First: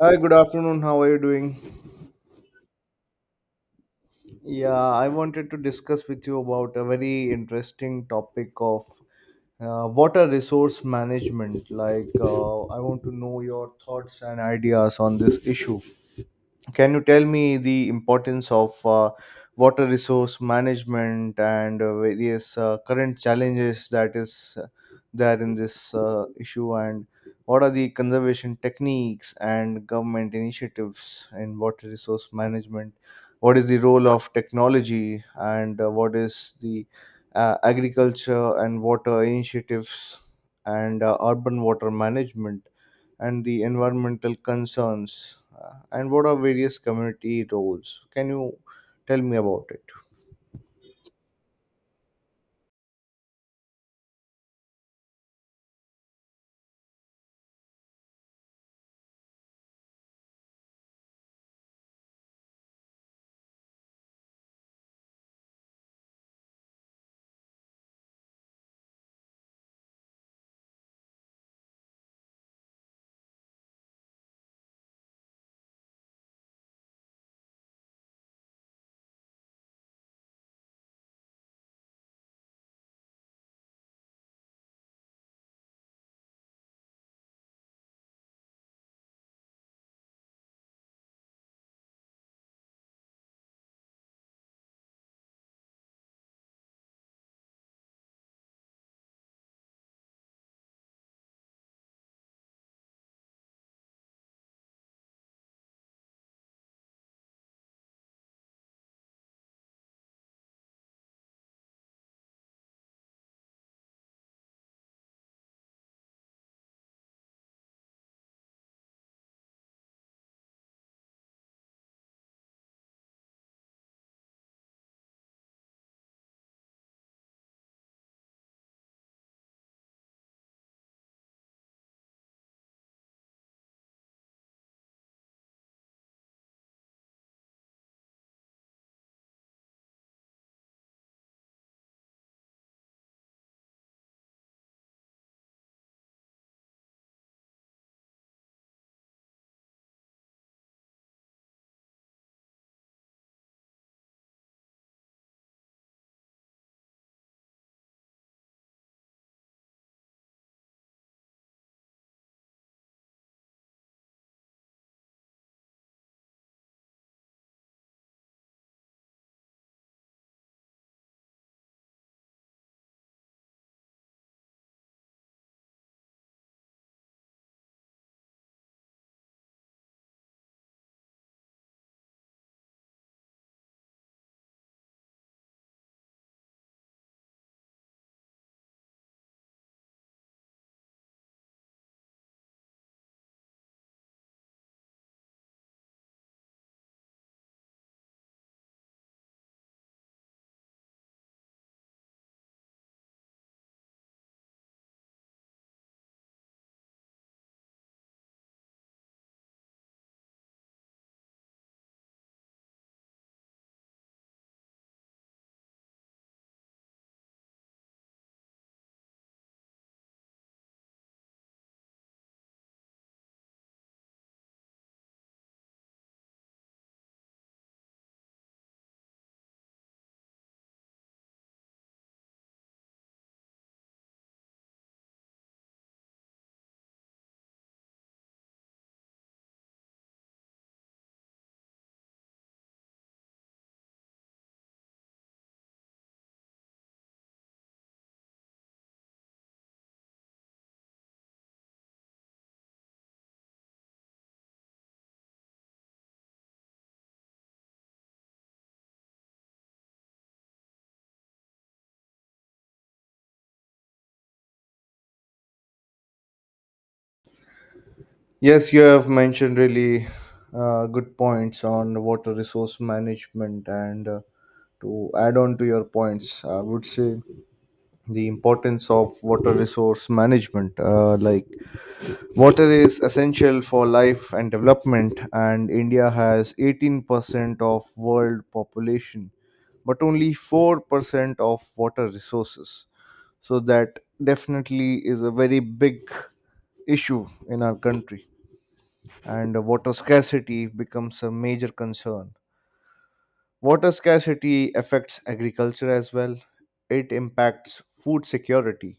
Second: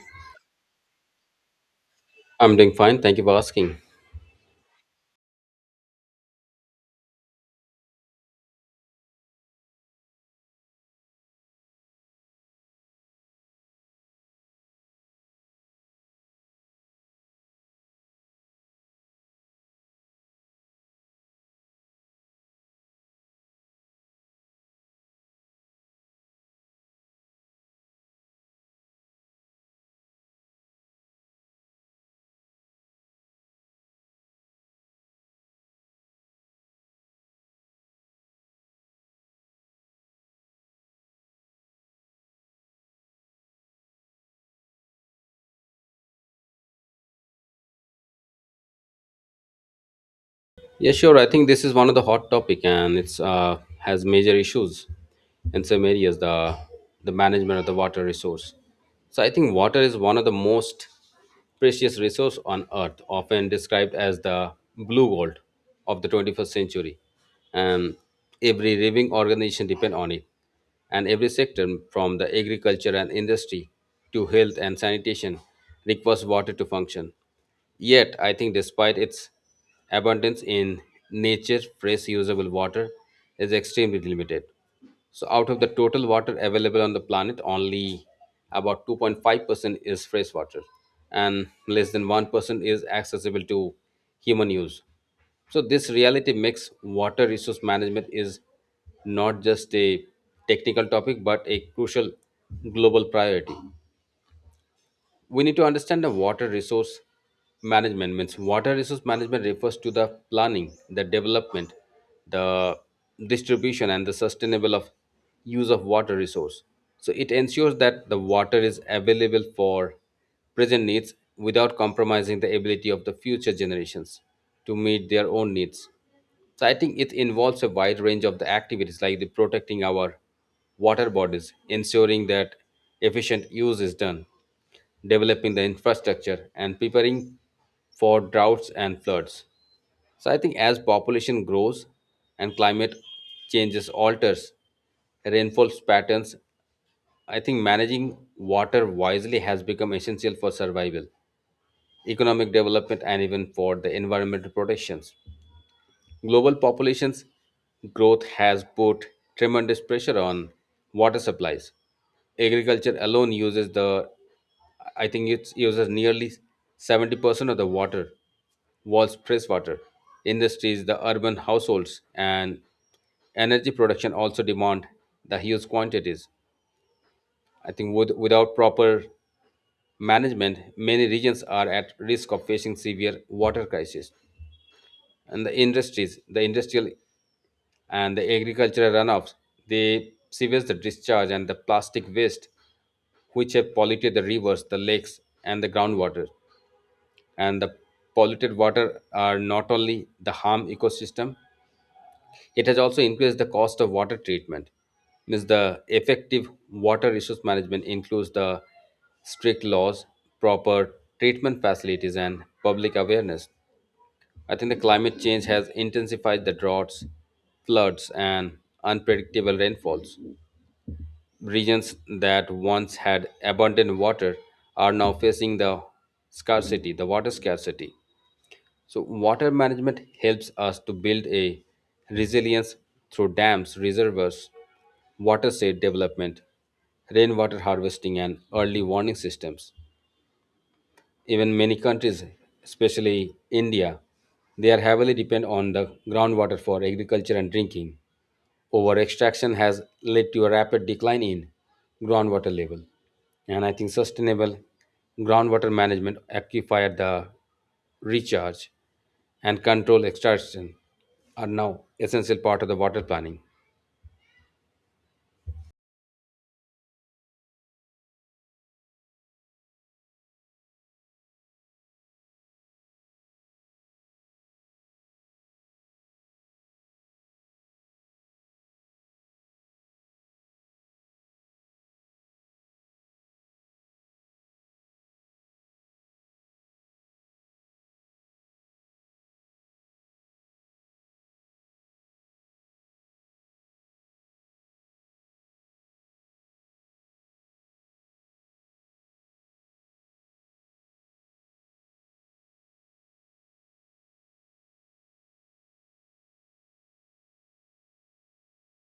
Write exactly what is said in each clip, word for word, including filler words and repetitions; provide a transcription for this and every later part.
Hi, good afternoon. How are you doing? I'm doing fine. Thank you for asking. Yeah, I wanted to discuss with you about a very interesting topic of uh, water resource management. Like, uh, I want to know your thoughts and ideas on this issue. Can you tell me the importance of uh, water resource management and uh, various uh, current challenges that is uh, there in this uh, issue, and what are the conservation techniques and government initiatives in water resource management? What is the role of technology, and uh, what is the uh, agriculture and water initiatives and uh, urban water management? And the environmental concerns, uh, and what are various community roles? Can you tell me about it? Yeah, sure. I think this is one of the hot topic, and it's uh, has major issues in some areas. The the management of the water resource. So I think water is one of the most precious resource on earth, often described as the blue gold of the twenty-first century, and every living organization depend on it, and every sector from the agriculture and industry to health and sanitation requires water to function. Yet, I think despite its abundance in nature, fresh usable water is extremely limited. So, out of the total water available on the planet, only about two point five percent is fresh water, and less than one percent is accessible to human use. So, this reality makes water resource management is not just a technical topic but a crucial global priority. We need to understand the water resource management means water resource management refers to the planning, the development, the distribution, and the sustainable of use of water resource. So it ensures that the water is available for present needs without compromising the ability of the future generations to meet their own needs. So I think it involves a wide range of the activities like the protecting our water bodies, ensuring that efficient use is done, developing the infrastructure, and preparing for droughts and floods. So I think as population grows and climate changes alters rainfall patterns, I think managing water wisely has become essential for survival, economic development, and even for the environmental protections. Global populations growth has put tremendous pressure on water supplies. Agriculture alone uses the, I think it uses nearly seventy percent of the water, world's freshwater. Industries, the urban households, and energy production also demand the huge quantities. I think with, without proper management, many regions are at risk of facing severe water crisis. And the industries, the industrial and the agricultural runoffs, the sewage discharge, and the plastic waste, which have polluted the rivers, the lakes, and the groundwater. And the polluted water are not only the harm ecosystem, it has also increased the cost of water treatment. Means the effective water resource management includes the strict laws, proper treatment facilities, and public awareness. I think the climate change has intensified the droughts, floods, and unpredictable rainfalls. Regions that once had abundant water are now facing the scarcity, the water scarcity. So, water management helps us to build a resilience through dams, reservoirs, watershed development, rainwater harvesting, and early warning systems. Even many countries, especially India, they are heavily depend on the groundwater for agriculture and drinking. Over extraction has led to a rapid decline in groundwater level. And I think sustainable groundwater management, aquifer the recharge, and control extraction are now essential part of the water planning. Yes, you have mentioned really uh, good points on water resource management, and uh, to add on to your points, I would say the importance of water resource management, uh, like, water is essential for life and development, and India has eighteen percent of world population but only four percent of water resources. So that definitely is a very big issue in our country, and water scarcity becomes a major concern. Water scarcity affects agriculture as well. It impacts food security.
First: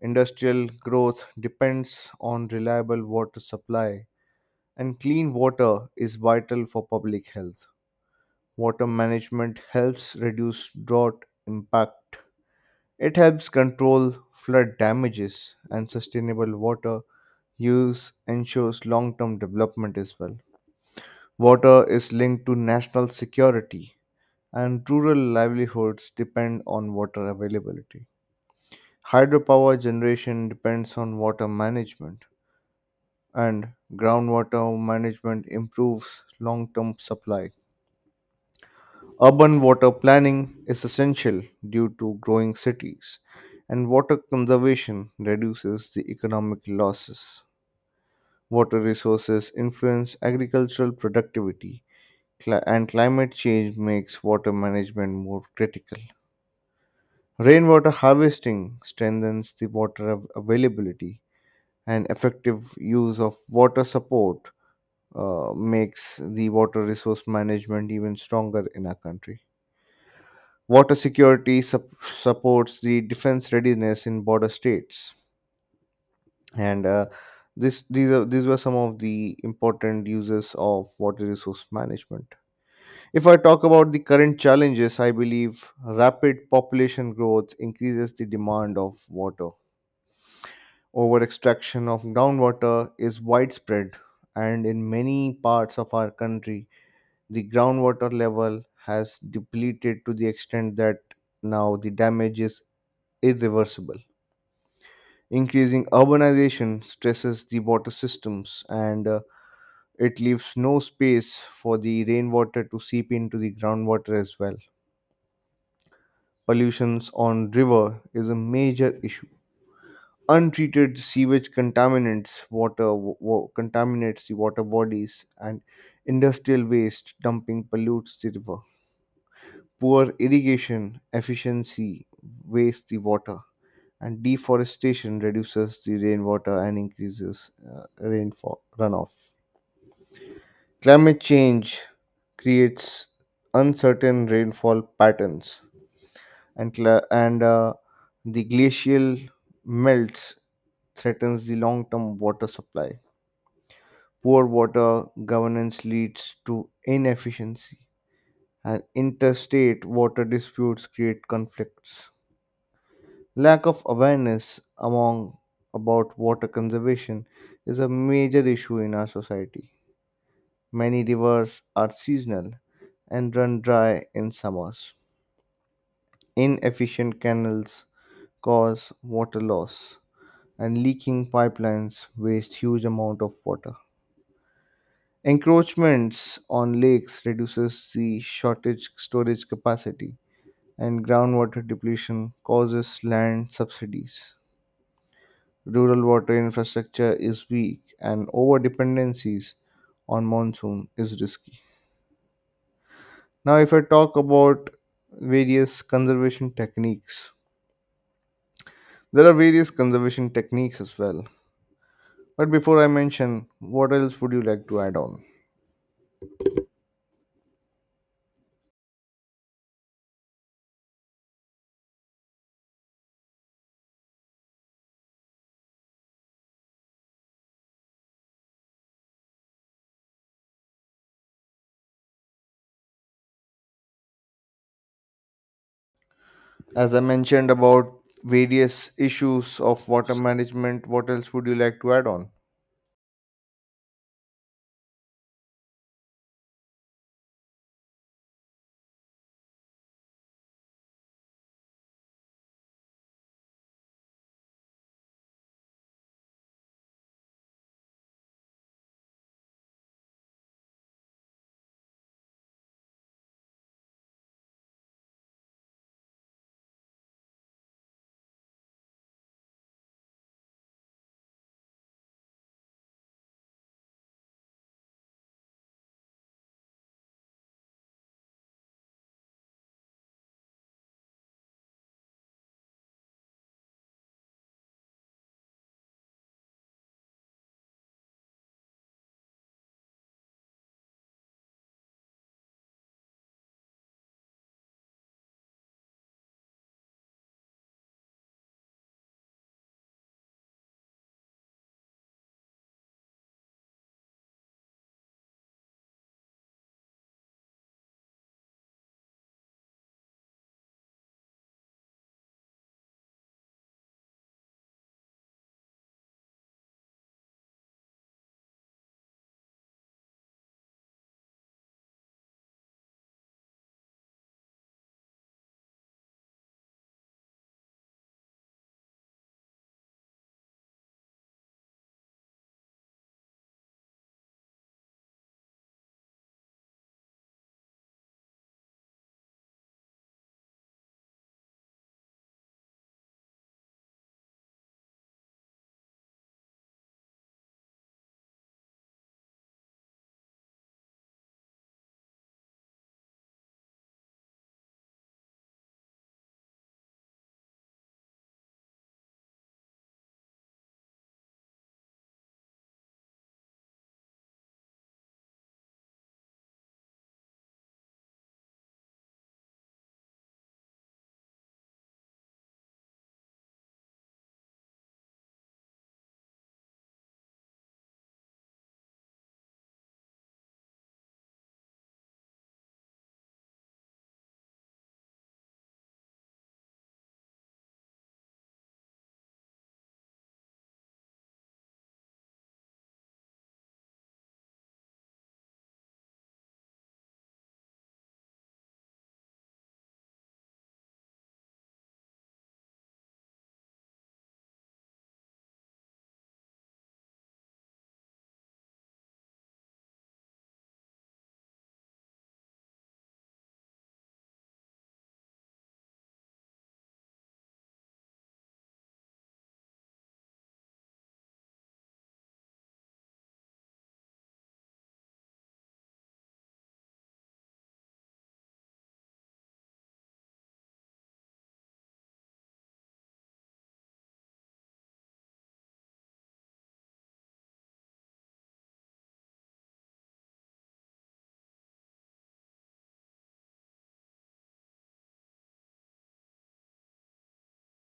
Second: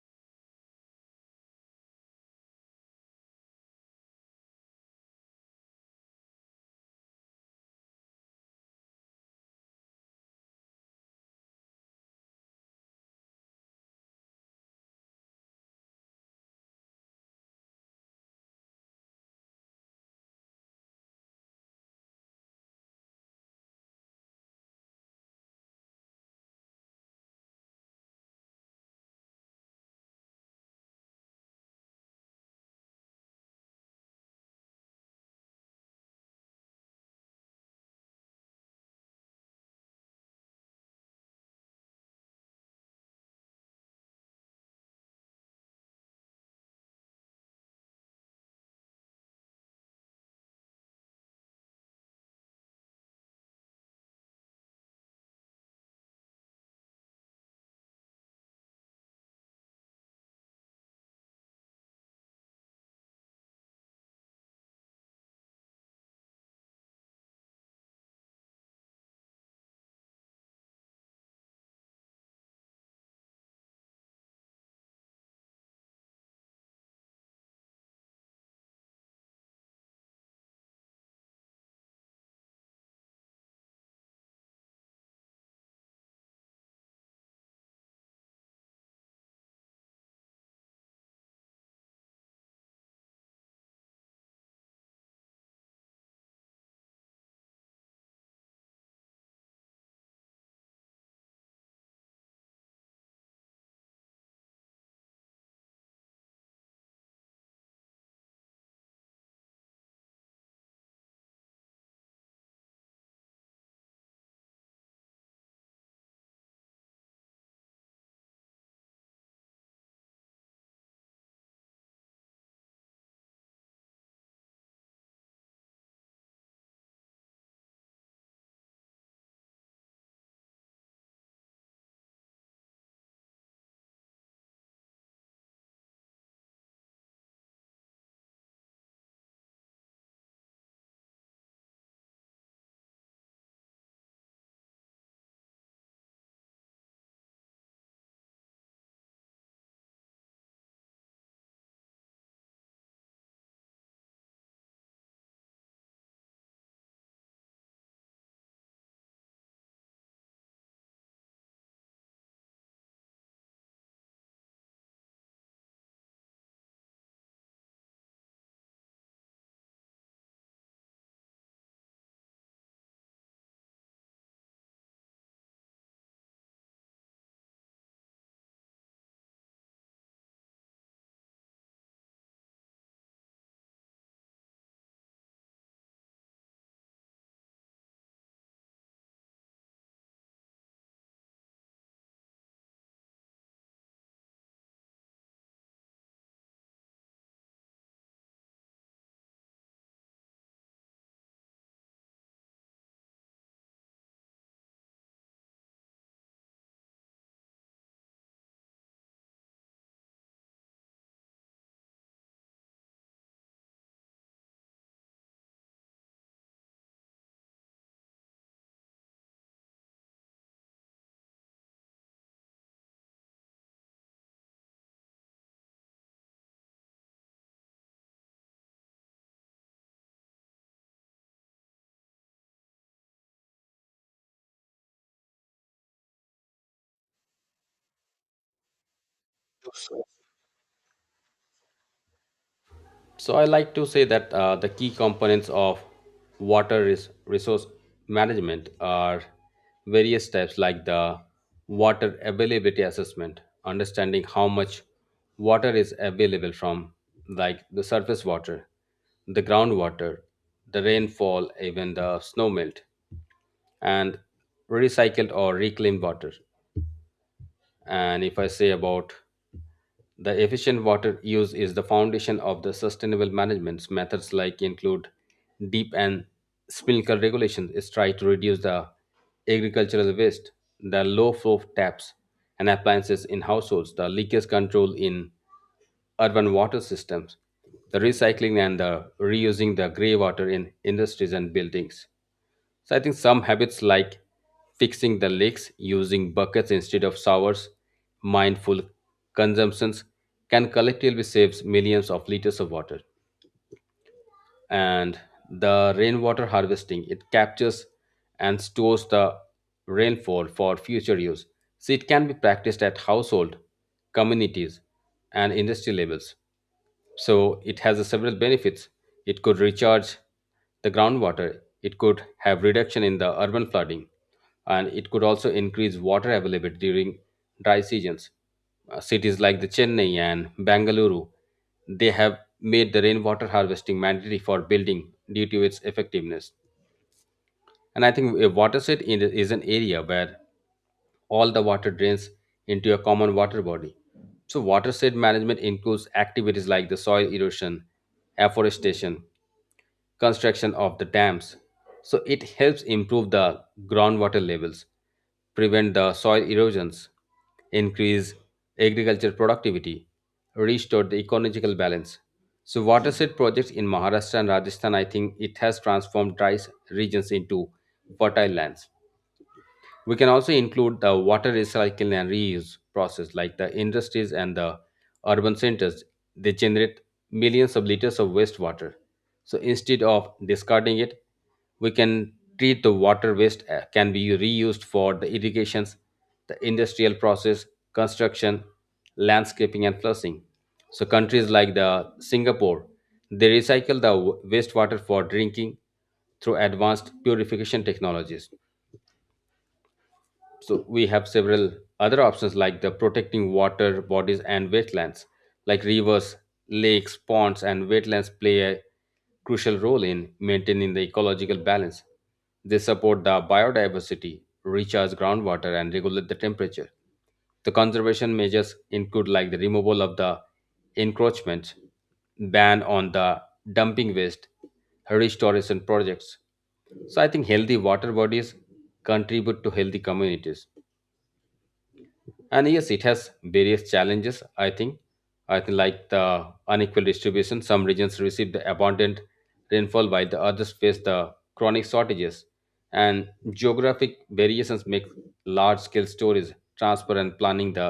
Industrial growth depends on reliable water supply, and clean water is vital for public health. Water management helps reduce drought impact. It helps control flood damages, and sustainable water use ensures long-term development as well. Water is linked to national security, and rural livelihoods depend on water availability. Hydropower generation depends on water management, and groundwater management improves long-term supply. Urban water planning is essential due to growing cities, and water conservation reduces the economic losses. Water resources influence agricultural productivity, cli- and climate change makes water management more critical. Rainwater harvesting strengthens the water av- availability, and effective use of water support uh, makes the water resource management even stronger in our country. Water security sup- supports the defense readiness in border states, and uh, this these are these were some of the important uses of water resource management. If I talk about the current challenges, I believe rapid population growth increases the demand of water. Over extraction of groundwater is widespread, and in many parts of our country, the groundwater level has depleted to the extent that now the damage is irreversible. Increasing urbanization stresses the water systems, and uh, it leaves no space for the rainwater to seep into the groundwater as well. Pollutions on river is a major issue. Untreated sewage contaminants water wa- wa- contaminates the water bodies, and industrial waste dumping pollutes the river. Poor irrigation efficiency wastes the water, and deforestation reduces the rainwater and increases uh, rainfall runoff. Climate change creates uncertain rainfall patterns, and cla and uh, the glacial melts threatens the long-term water supply. Poor water governance leads to inefficiency, and interstate water disputes create conflicts. Lack of awareness among about water conservation is a major issue in our society. Many rivers are seasonal and run dry in summers. Inefficient canals cause water loss, and leaking pipelines waste huge amount of water. Encroachments on lakes reduces the shortage storage capacity, and groundwater depletion causes land subsidies. Rural water infrastructure is weak, and over dependencies on monsoon is risky. Now, if I talk about various conservation techniques, there are various conservation techniques as well. But before I mention, what else would you like to add on? As I mentioned about various issues of water management, what else would you like to add on? So I like to say that uh, the key components of water res- resource management are various steps like the water availability assessment, understanding how much water is available from like the surface water, the groundwater, the rainfall, even the snow melt, and recycled or reclaimed water. And if I say about the efficient water use is the foundation of the sustainable management. Methods like include deep and sprinkler regulations is try to reduce the agricultural waste, the low flow taps and appliances in households, the leakage control in urban water systems, the recycling and the reusing the grey water in industries and buildings. So I think some habits like fixing the leaks, using buckets instead of showers, mindful consumptions can collectively save millions of liters of water. And the rainwater harvesting it captures and stores the rainfall for future use, so it can be practiced at household, communities, and industry levels. So it has a several benefits. It could recharge the groundwater, it could have reduction in the urban flooding, and it could also increase water availability during dry seasons. Uh, cities like the chennai and Bangalore. They have made the rainwater harvesting mandatory for building due to its effectiveness. And I think a watershed in- is an area where all the water drains into a common water body. So, watershed management includes activities like the soil erosion, afforestation, construction of the dams. So it helps improve the groundwater levels, prevent the soil erosions, increase agriculture productivity, restore the ecological balance. So watershed projects in Maharashtra and Rajasthan, I think it has transformed dry regions into fertile lands. We can also include the water recycling and reuse process, like the industries and the urban centers. They generate millions of liters of wastewater. So instead of discarding it, we can treat the water waste uh, can be reused for the irrigations, the industrial process, construction, landscaping, and flushing. So countries like the Singapore, they recycle the w- wastewater for drinking through advanced purification technologies. So we have several other options like the protecting water bodies and wetlands, like rivers, lakes, ponds, and wetlands play a crucial role in maintaining the ecological balance. They support the biodiversity, recharge groundwater, and regulate the temperature. The conservation measures include like the removal of the encroachments, ban on the dumping waste, restoration projects. So I think healthy water bodies contribute to healthy communities, and yes it has various challenges. I think i think like the unequal distribution, some regions receive the abundant rainfall while the others face the chronic shortages, and geographic variations make large scale storage transfer and planning the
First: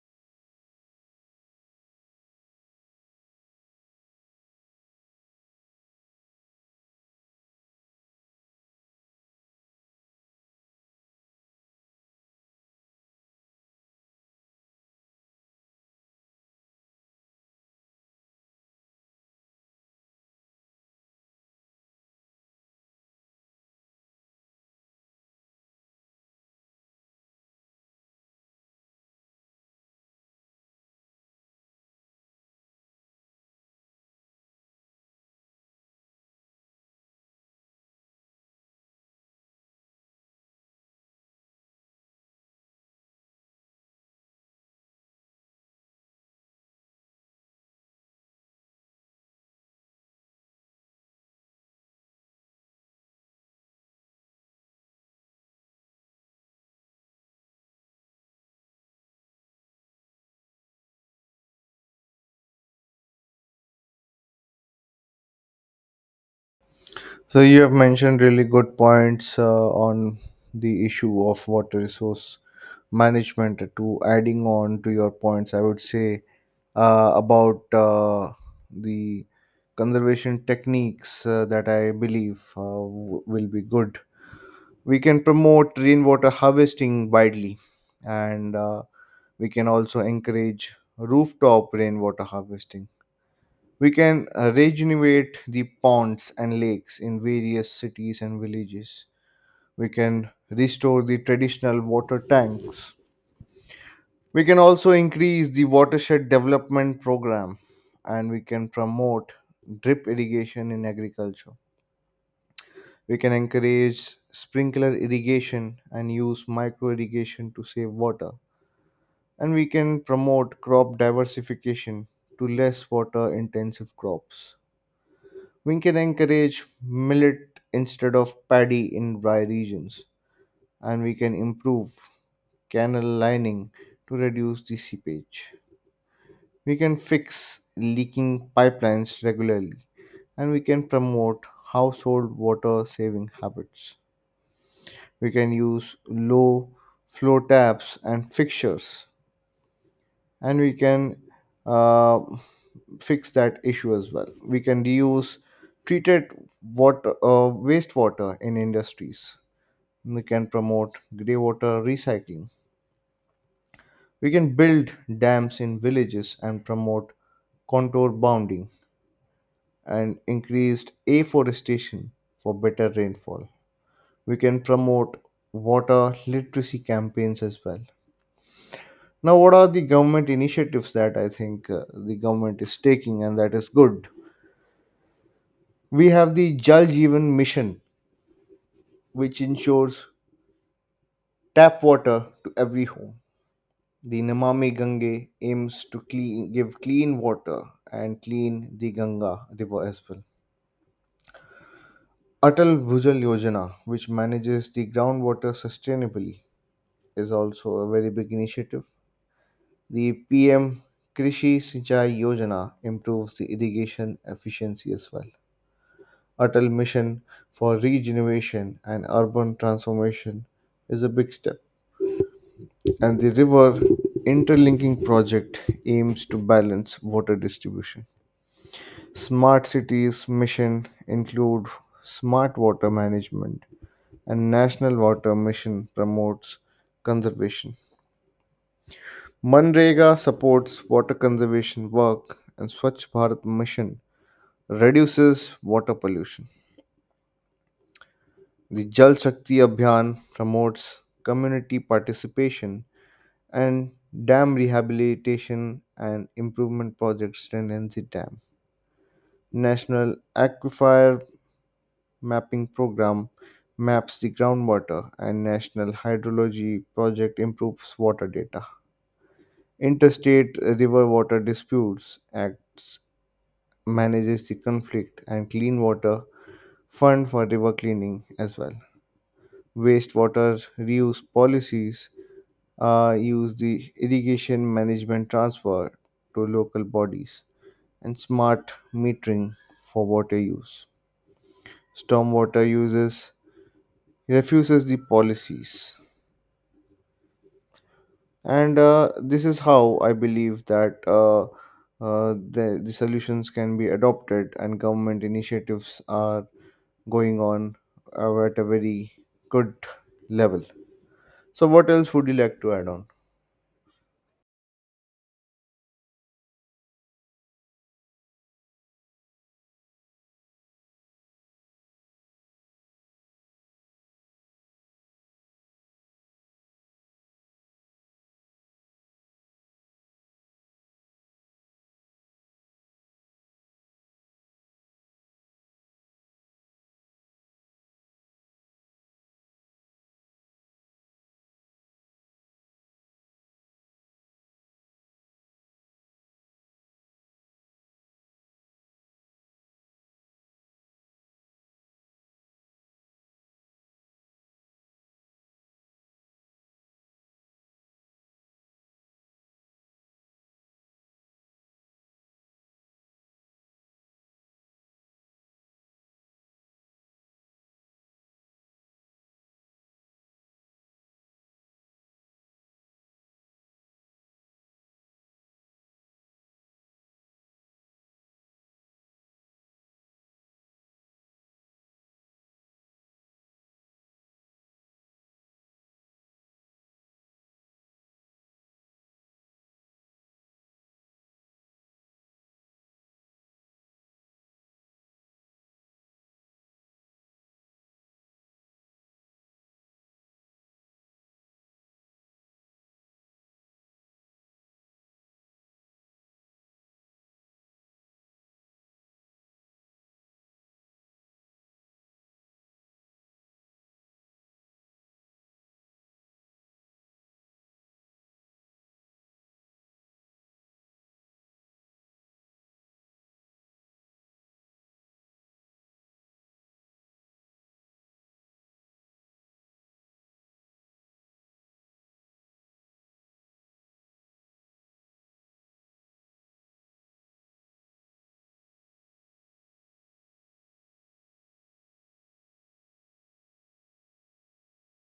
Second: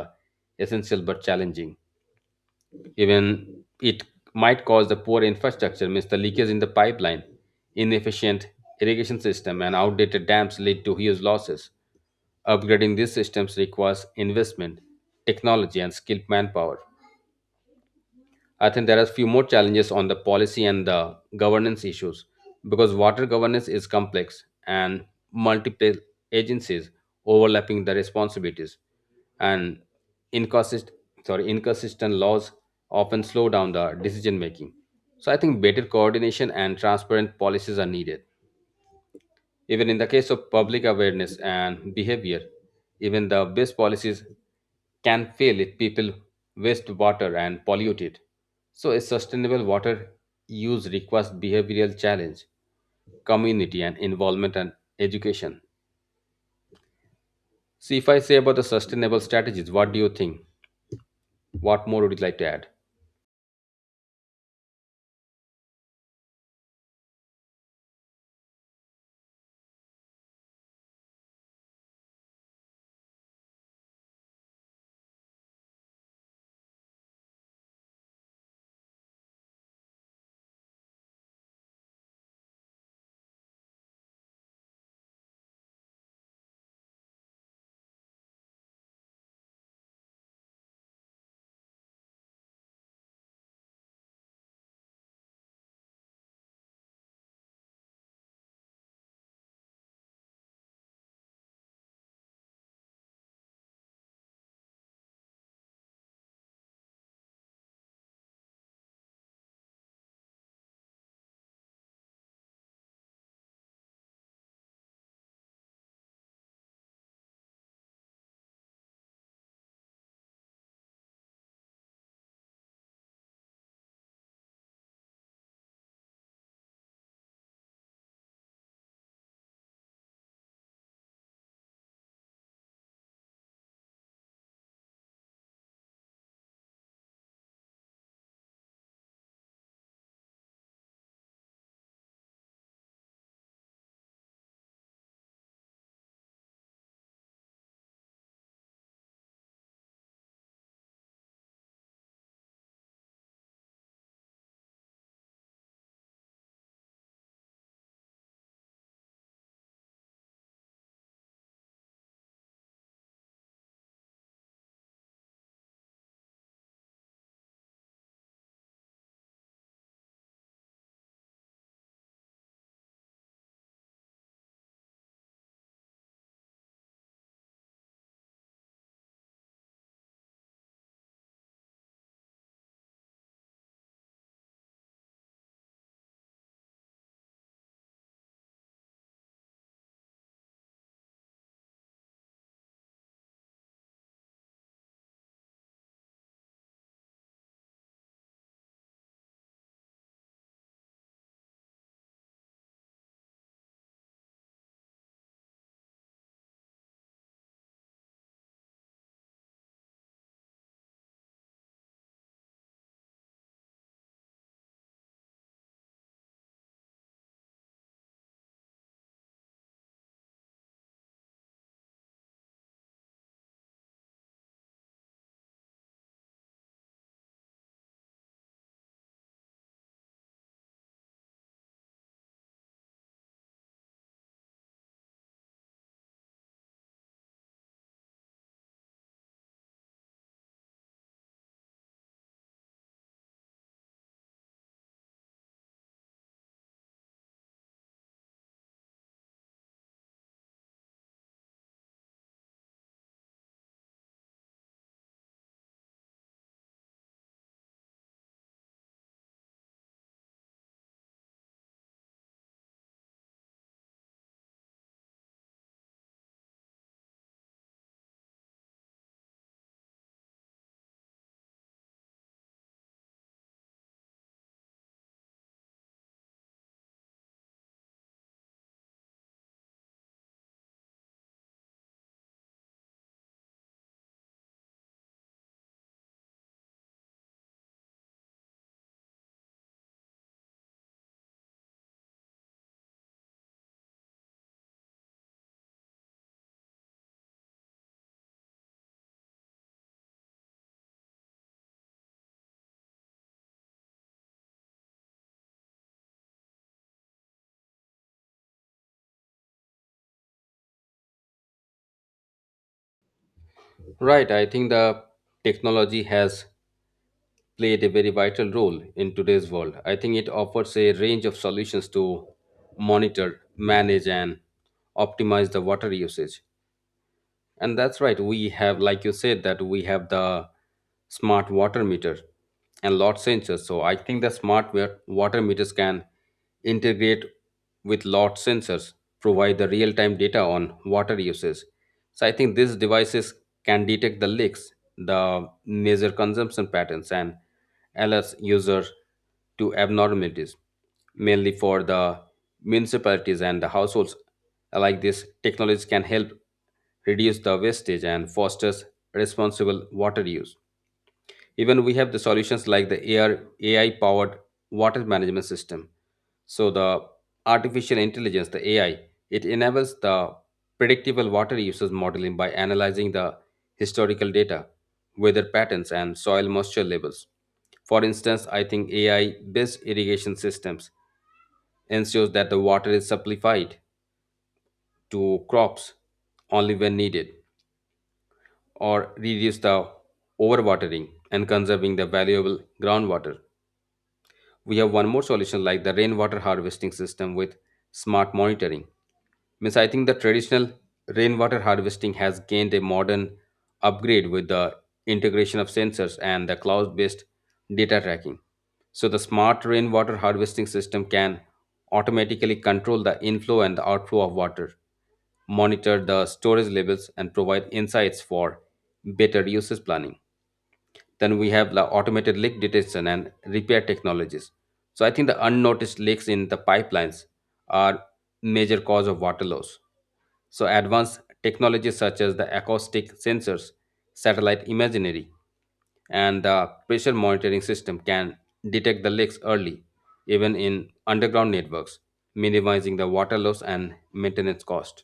essential but challenging. Even it might cause the poor infrastructure, means the leakage in the pipeline, inefficient irrigation system, and outdated dams lead to huge losses. Upgrading these systems requires investment, technology, and skilled manpower. I think there are few more challenges on the policy and the governance issues because water governance is complex and multiple agencies overlapping the responsibilities and inconsist- sorry, inconsistent laws often slow down the decision making. So I think better coordination and transparent policies are needed. Even in the case of public awareness and behavior, even the best policies can fail if people waste water and pollute it. So, a sustainable water use requires behavioral challenge, community and involvement, and education. See, if I say about the sustainable strategies, what do you think? What more would you like to add? So, you have mentioned really good points uh, on the issue of water resource management. To adding on to your points, I would say uh, about uh, the conservation techniques uh, that I believe uh, w- will be good. We can promote rainwater harvesting widely, and uh, we can also encourage rooftop rainwater harvesting. We can uh, regenerate the ponds and lakes in various cities and villages. We can restore the traditional water tanks. We can also increase the watershed development program, and we can promote drip irrigation in agriculture. We can encourage sprinkler irrigation and use micro irrigation to save water. And we can promote crop diversification to less water intensive crops. We can encourage millet instead of paddy in dry regions. And we can improve canal lining to reduce the seepage. We can fix leaking pipelines regularly, and we can promote household water saving habits. We can use low flow taps and fixtures, and we can uh, fix that issue as well. We can reuse treated water, uh, wastewater in industries. We can promote grey water recycling. We can build dams in villages and promote contour bounding, and increased afforestation for better rainfall. We can promote water literacy campaigns as well. Now, what are the government initiatives that I think uh, the government is taking and that is good? We have the Jal Jeevan Mission, which ensures tap water to every home. The Namami Gange aims to clean, give clean water and clean the Ganga river as well. Atal Bhujal Yojana, which manages the groundwater sustainably, is also a very big initiative. The P M Krishi Sinchai Yojana improves the irrigation efficiency as well. Atal Mission for Regeneration and Urban Transformation is a big step. And the river interlinking project aims to balance water distribution. Smart Cities mission include smart water management, and National Water Mission promotes conservation. MNREGA supports water conservation work, and Swachh Bharat mission reduces water pollution. The Jal Shakti Abhiyan promotes community participation, and dam rehabilitation and improvement projects strengthen the dam. National Aquifer Mapping Program maps the groundwater, and National Hydrology Project improves water data. Interstate River Water Disputes Acts manages the conflict, and clean water fund for river cleaning as well. Wastewater reuse policies uh, use the irrigation management transfer to local bodies, and smart metering for water use. Stormwater uses refuses the policies, and uh, this is how I believe that uh, uh, the, the solutions can be adopted, and government initiatives are going on uh, at a very good level. So, what else would you like to add on? Right, I think the technology has played a very vital role in today's world. I think it offers a range of solutions to monitor, manage, and optimize the water usage. And that's right. We have, like you said, that we have the smart water meter and lot sensors. So I think the smart wa- water meters can integrate with lot sensors, provide the real-time data on water uses. So I think these devices can detect the leaks, the measure consumption patterns, and alert users to abnormalities, mainly for the municipalities and the households. Like this, technology can help reduce the wastage, and fosters responsible water use. Even we have the solutions like the A I powered water management system. So the artificial intelligence, the A I, it enables the predictable water usage modeling by analyzing the historical data, weather patterns, and soil moisture levels. For instance, I think A I-based irrigation systems ensures that the water is supplied to crops only when needed, or reduce the overwatering and conserving the valuable groundwater. We have one more solution like the rainwater harvesting system with smart monitoring. Means I think the traditional rainwater harvesting has gained a modern upgrade with the integration of sensors and the cloud-based data tracking. So the smart rainwater harvesting system can automatically control the inflow and the outflow of water, monitor the storage levels, and provide insights for better usage planning. Then we have the automated leak detection and repair technologies. So I think the unnoticed leaks in the pipelines are major cause of water loss. So, advanced technologies such as the acoustic sensors, satellite imagery, and the pressure monitoring system can detect the leaks early, even in underground networks, minimizing the water loss and maintenance cost.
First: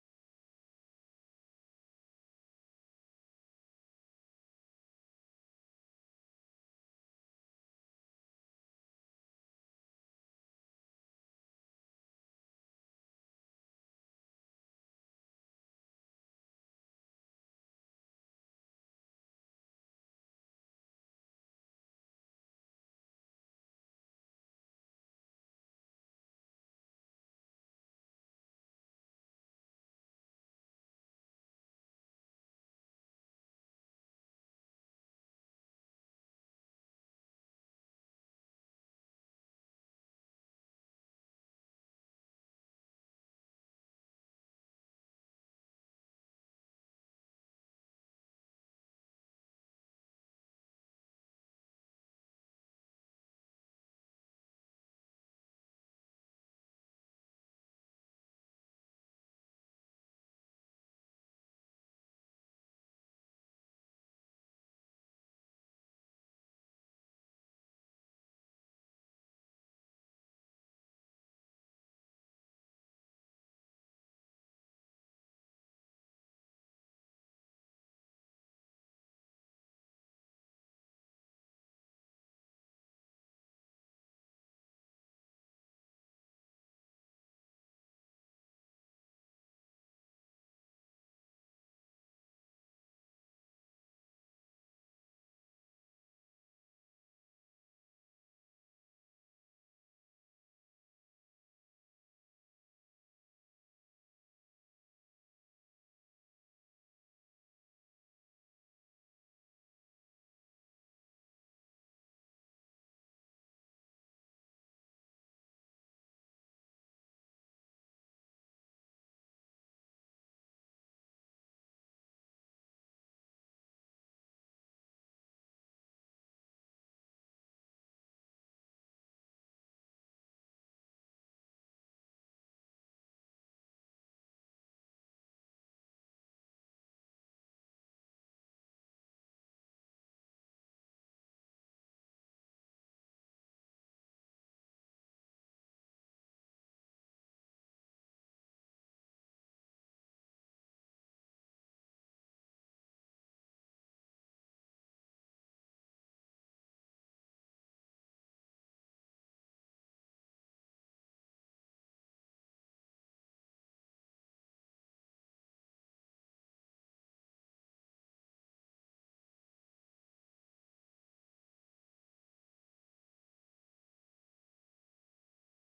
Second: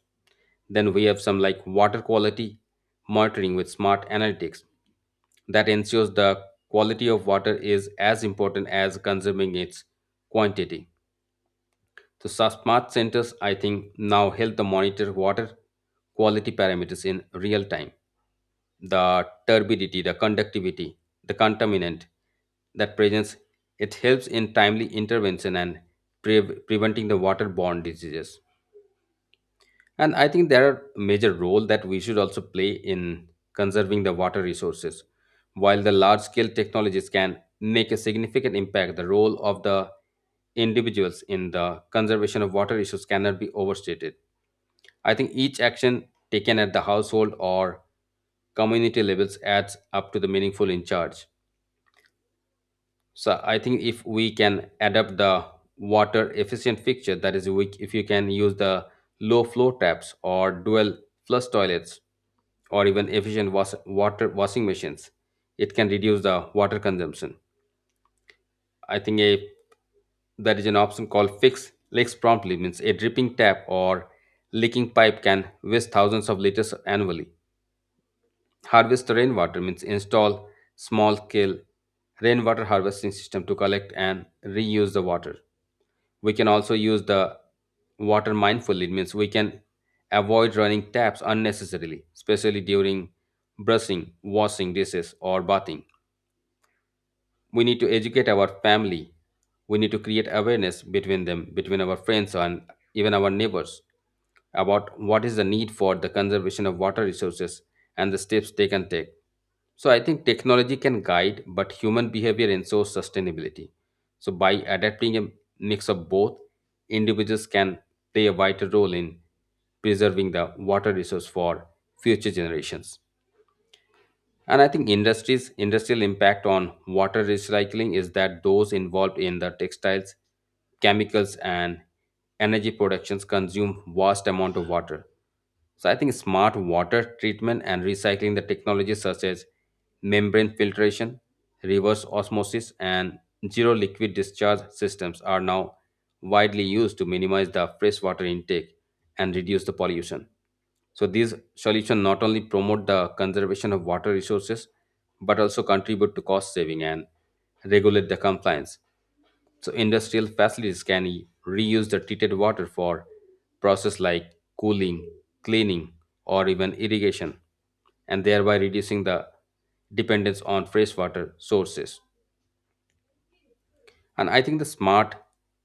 Then we have some like water quality monitoring with smart analytics that ensures the quality of water is as important as conserving its quantity. So so smart centers, I think, now help to monitor water quality parameters in real time. The turbidity, the conductivity, the contaminant that presence, it helps in timely intervention and pre- preventing the waterborne diseases. And I think there are major role that we should also play in conserving the water resources. While the large scale technologies can make a significant impact, the role of the individuals in the conservation of water issues cannot be overstated. I think each action taken at the household or community levels adds up to the meaningful in charge. So I think if we can adapt the water efficient fixture, that is, we, if you can use the low flow taps or dual flush toilets or even efficient was, water washing machines, it can reduce the water consumption. I think a that is an option called fix leaks promptly means a dripping tap or leaking pipe can waste thousands of liters annually. Harvest rainwater means install small scale rainwater harvesting system to collect and reuse the water. We can also use the water mindfully. It means we can avoid running taps unnecessarily, especially during brushing, washing dishes, or bathing. We need to educate our family. We need to create awareness between them, between our friends and even our neighbors, about what is the need for the conservation of water resources and the steps they can take. So I think technology can guide, but human behavior ensures sustainability. So by adapting a mix of both, individuals can play a vital role in preserving the water resource for future generations. And I think industries industrial impact on water recycling is that those involved in the textiles, chemicals and energy productions consume vast amount of water. So I think smart water treatment and recycling the technologies such as membrane filtration, reverse osmosis, and zero liquid discharge systems are now widely used to minimize the freshwater intake and reduce the pollution. So these solutions not only promote the conservation of water resources but also contribute to cost saving and regulate the compliance. So industrial facilities can e- reuse the treated water for processes like cooling, cleaning, or even irrigation, and thereby reducing the dependence on freshwater sources. And I think the smart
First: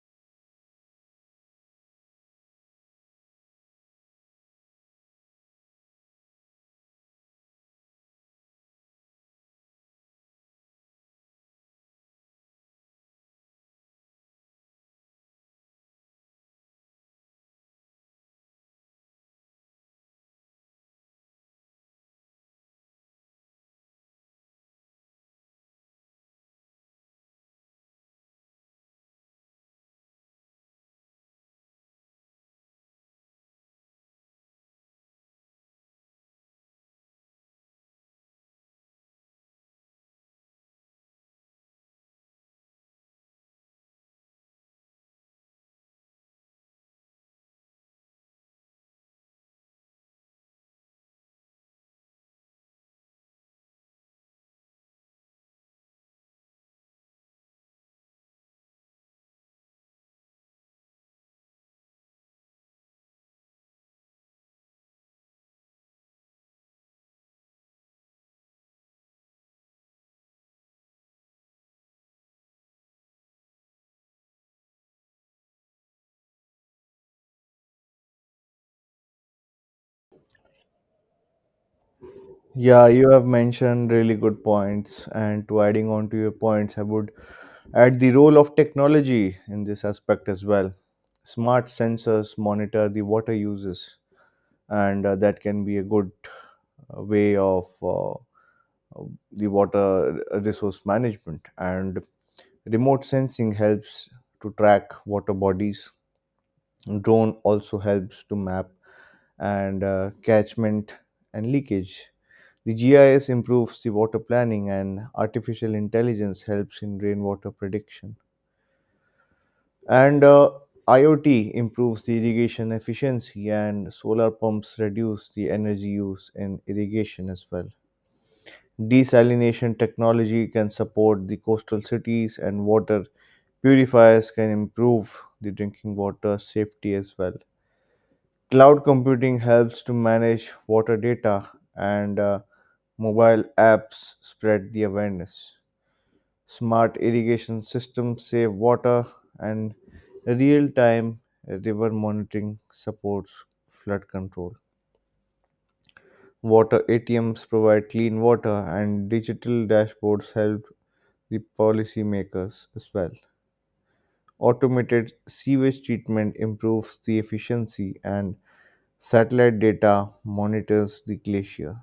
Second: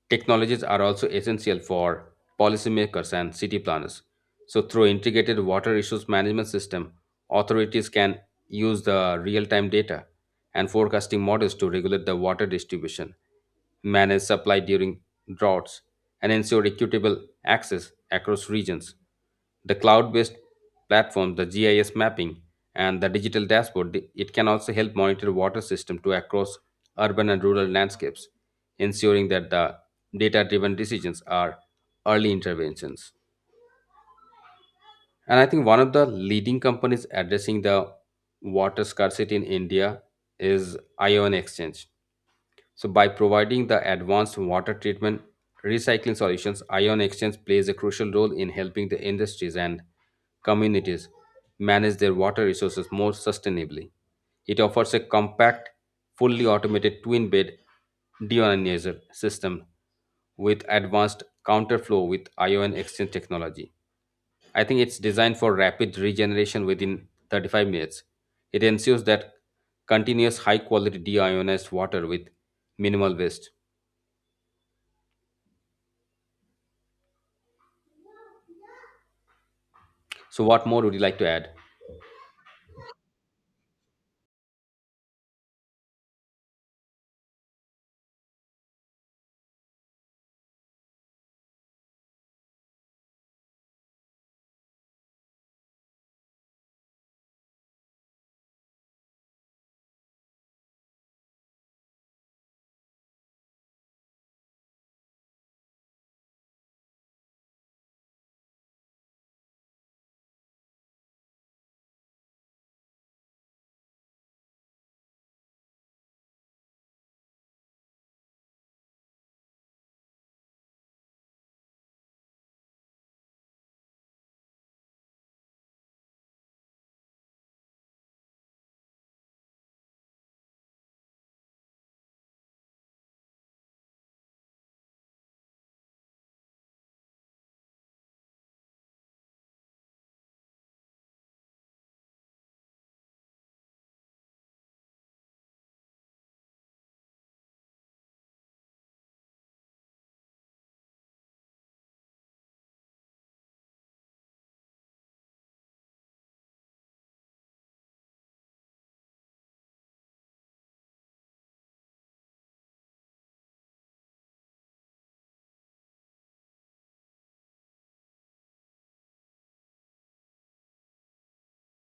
technologies are also essential for policymakers and city planners. So through integrated water issues management system, authorities can use the real-time data and forecasting models to regulate the water distribution, manage supply during droughts, and ensure equitable access across regions. The cloud based platform, the G I S mapping, and the digital dashboard, th- it can also help monitor water system to across urban and rural landscapes, ensuring that the data driven decisions are early interventions. And I think one of the leading companies addressing the water scarcity in India is Ion Exchange. So, by providing the advanced water treatment recycling solutions, ion exchange plays a crucial role in helping the industries and communities manage their water resources more sustainably. It offers a compact, fully automated twin bed deioninizer system with advanced counterflow with ion exchange technology. I think it's designed for rapid regeneration within thirty-five minutes. It ensures that continuous high quality deionized water with minimal waste. So, what more would you like to add? Yeah, you have mentioned really good points, and to adding on to your points, I would add the role of technology in this aspect as well. Smart sensors monitor the water uses, and uh, that can be a good uh, way of uh, the water resource management. And remote sensing helps to track water bodies. Drone also helps to map and uh, catchment and leakage. The G I S improves the water planning, and artificial intelligence helps in rainwater prediction. And uh, IoT improves the irrigation efficiency, and solar pumps reduce the energy use in irrigation as well. Desalination technology can support the coastal cities, and water purifiers can improve the drinking water safety as well. Cloud computing helps to manage water data, and uh, mobile apps spread the awareness. Smart irrigation systems save water, and real time river monitoring supports flood control. Water A T Ms provide clean water, and digital dashboards help the policymakers as well. Automated sewage treatment improves the efficiency, and satellite data monitors the glacier.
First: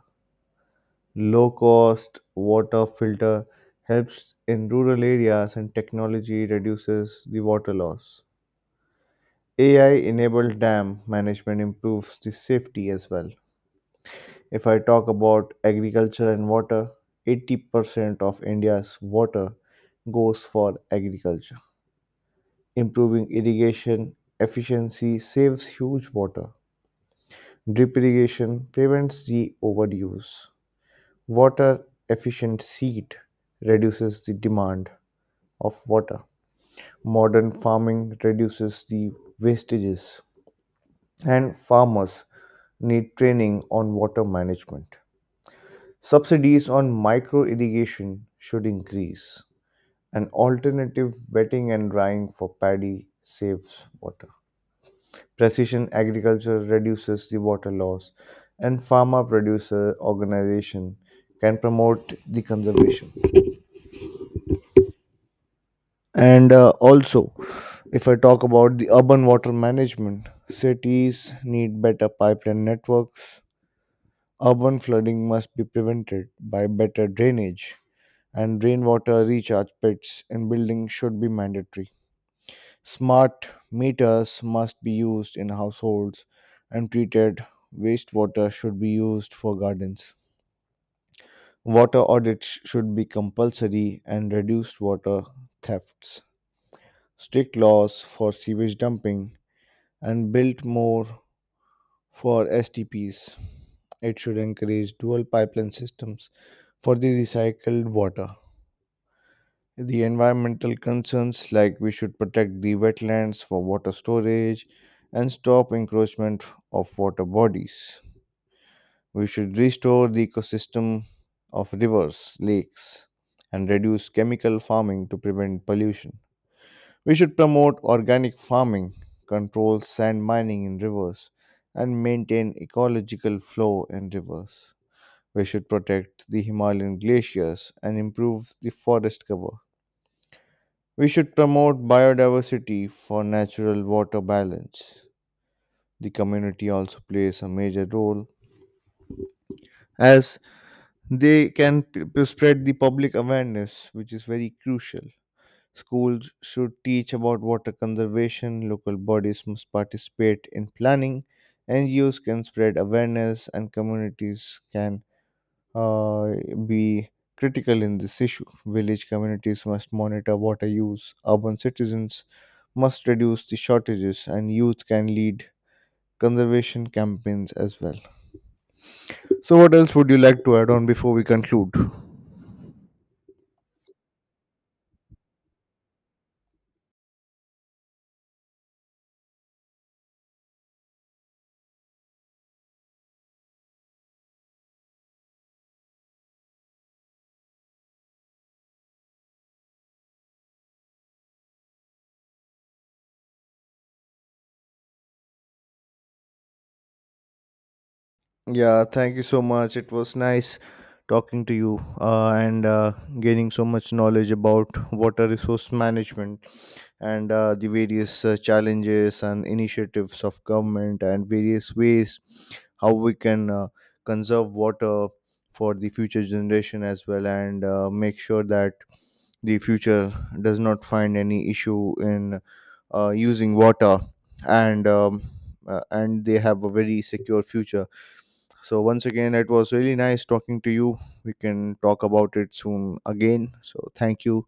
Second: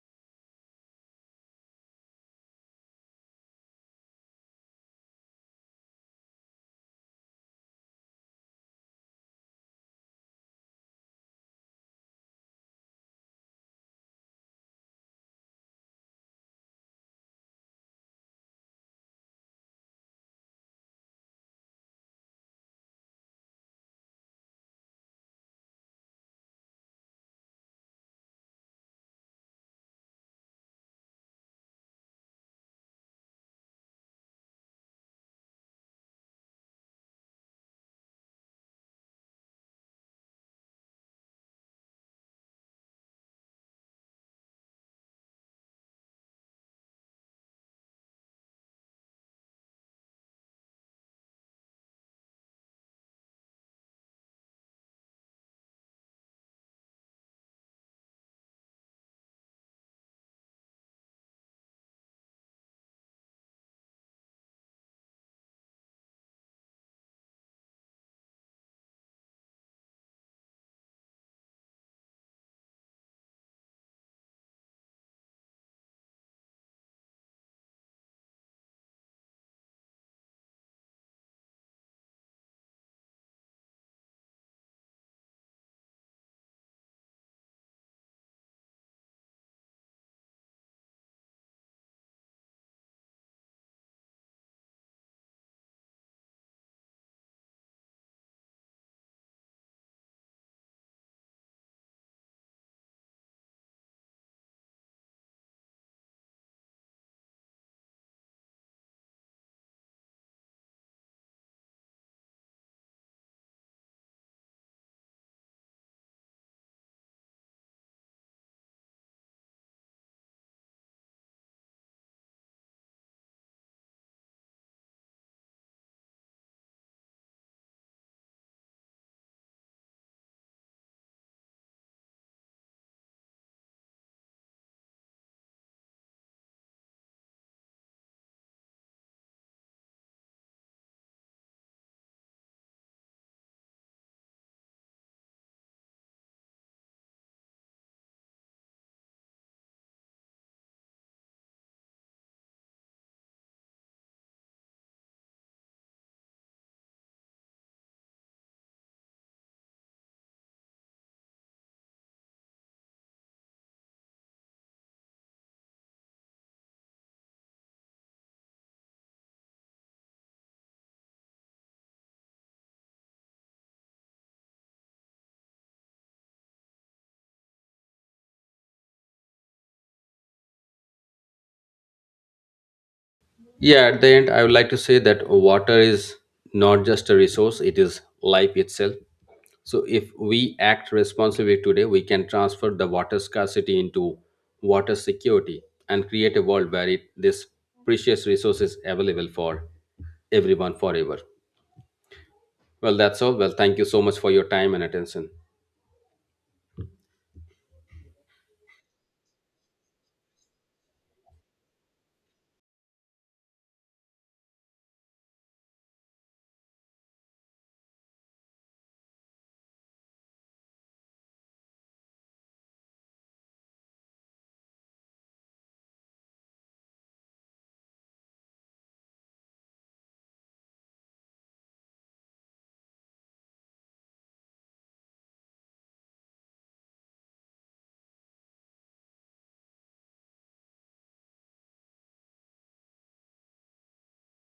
Low cost water filter helps in rural areas, and technology reduces the water loss. A I enabled dam management improves the safety as well. If I talk about agriculture and water, eighty percent of India's water goes for agriculture. Improving irrigation efficiency saves huge water. Drip irrigation prevents the overuse. Water efficient seed reduces the demand of water. Modern farming reduces the wastages, and farmers need training on water management. Subsidies on micro irrigation should increase. An alternative wetting and drying for paddy saves water. Precision agriculture reduces the water loss, and farmer producer organization can promote the conservation. And uh, also, if I talk about the urban water management, cities need better pipeline networks. Urban flooding must be prevented by better drainage, and rainwater recharge pits in buildings should be mandatory. Smart meters must be used in households, and treated wastewater should be used for gardens. Water audits should be compulsory and reduce water thefts. Strict laws for sewage dumping and built more for S T Ps. It should encourage dual pipeline systems for the recycled water. The environmental concerns, like we should protect the wetlands for water storage and stop encroachment of water bodies. We should restore the ecosystem of rivers, lakes, and reduce chemical farming to prevent pollution. We should promote organic farming, control sand mining in rivers, and maintain ecological flow in rivers. We should protect the Himalayan glaciers and improve the forest cover. We should promote biodiversity for natural water balance. The community also plays a major role, as they can p- p- spread the public awareness, which is very crucial. Schools should teach about water conservation, local bodies must participate in planning, N G Os can spread awareness, and communities can uh, be critical in this issue. Village communities must monitor water use, urban citizens must reduce the shortages, and youth can lead conservation campaigns as well. So, what else would you like to add on before we conclude? Yeah, at the end, I would like to say that water is not just a resource, it is life itself. So, if we act responsibly today, we can transfer the water scarcity into water security and create a world where it, this precious resource is available for everyone forever. Well, that's all. Well, thank you so much for your time and attention. Yeah, thank you so much. It was nice talking to you, uh, and uh, gaining so much knowledge about water resource management, and uh, the various uh, challenges and initiatives of government, and various ways how we can uh, conserve water for the future generation as well, and uh, make sure that the future does not find any issue in uh, using water, and um, uh, and they have a very secure future. So once again, it was really nice talking to you. We can talk about it soon again, so thank you,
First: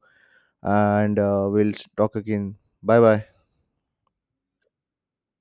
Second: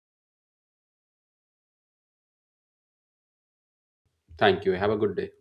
and uh, we'll talk again. Bye bye. Thank you. Have a good day.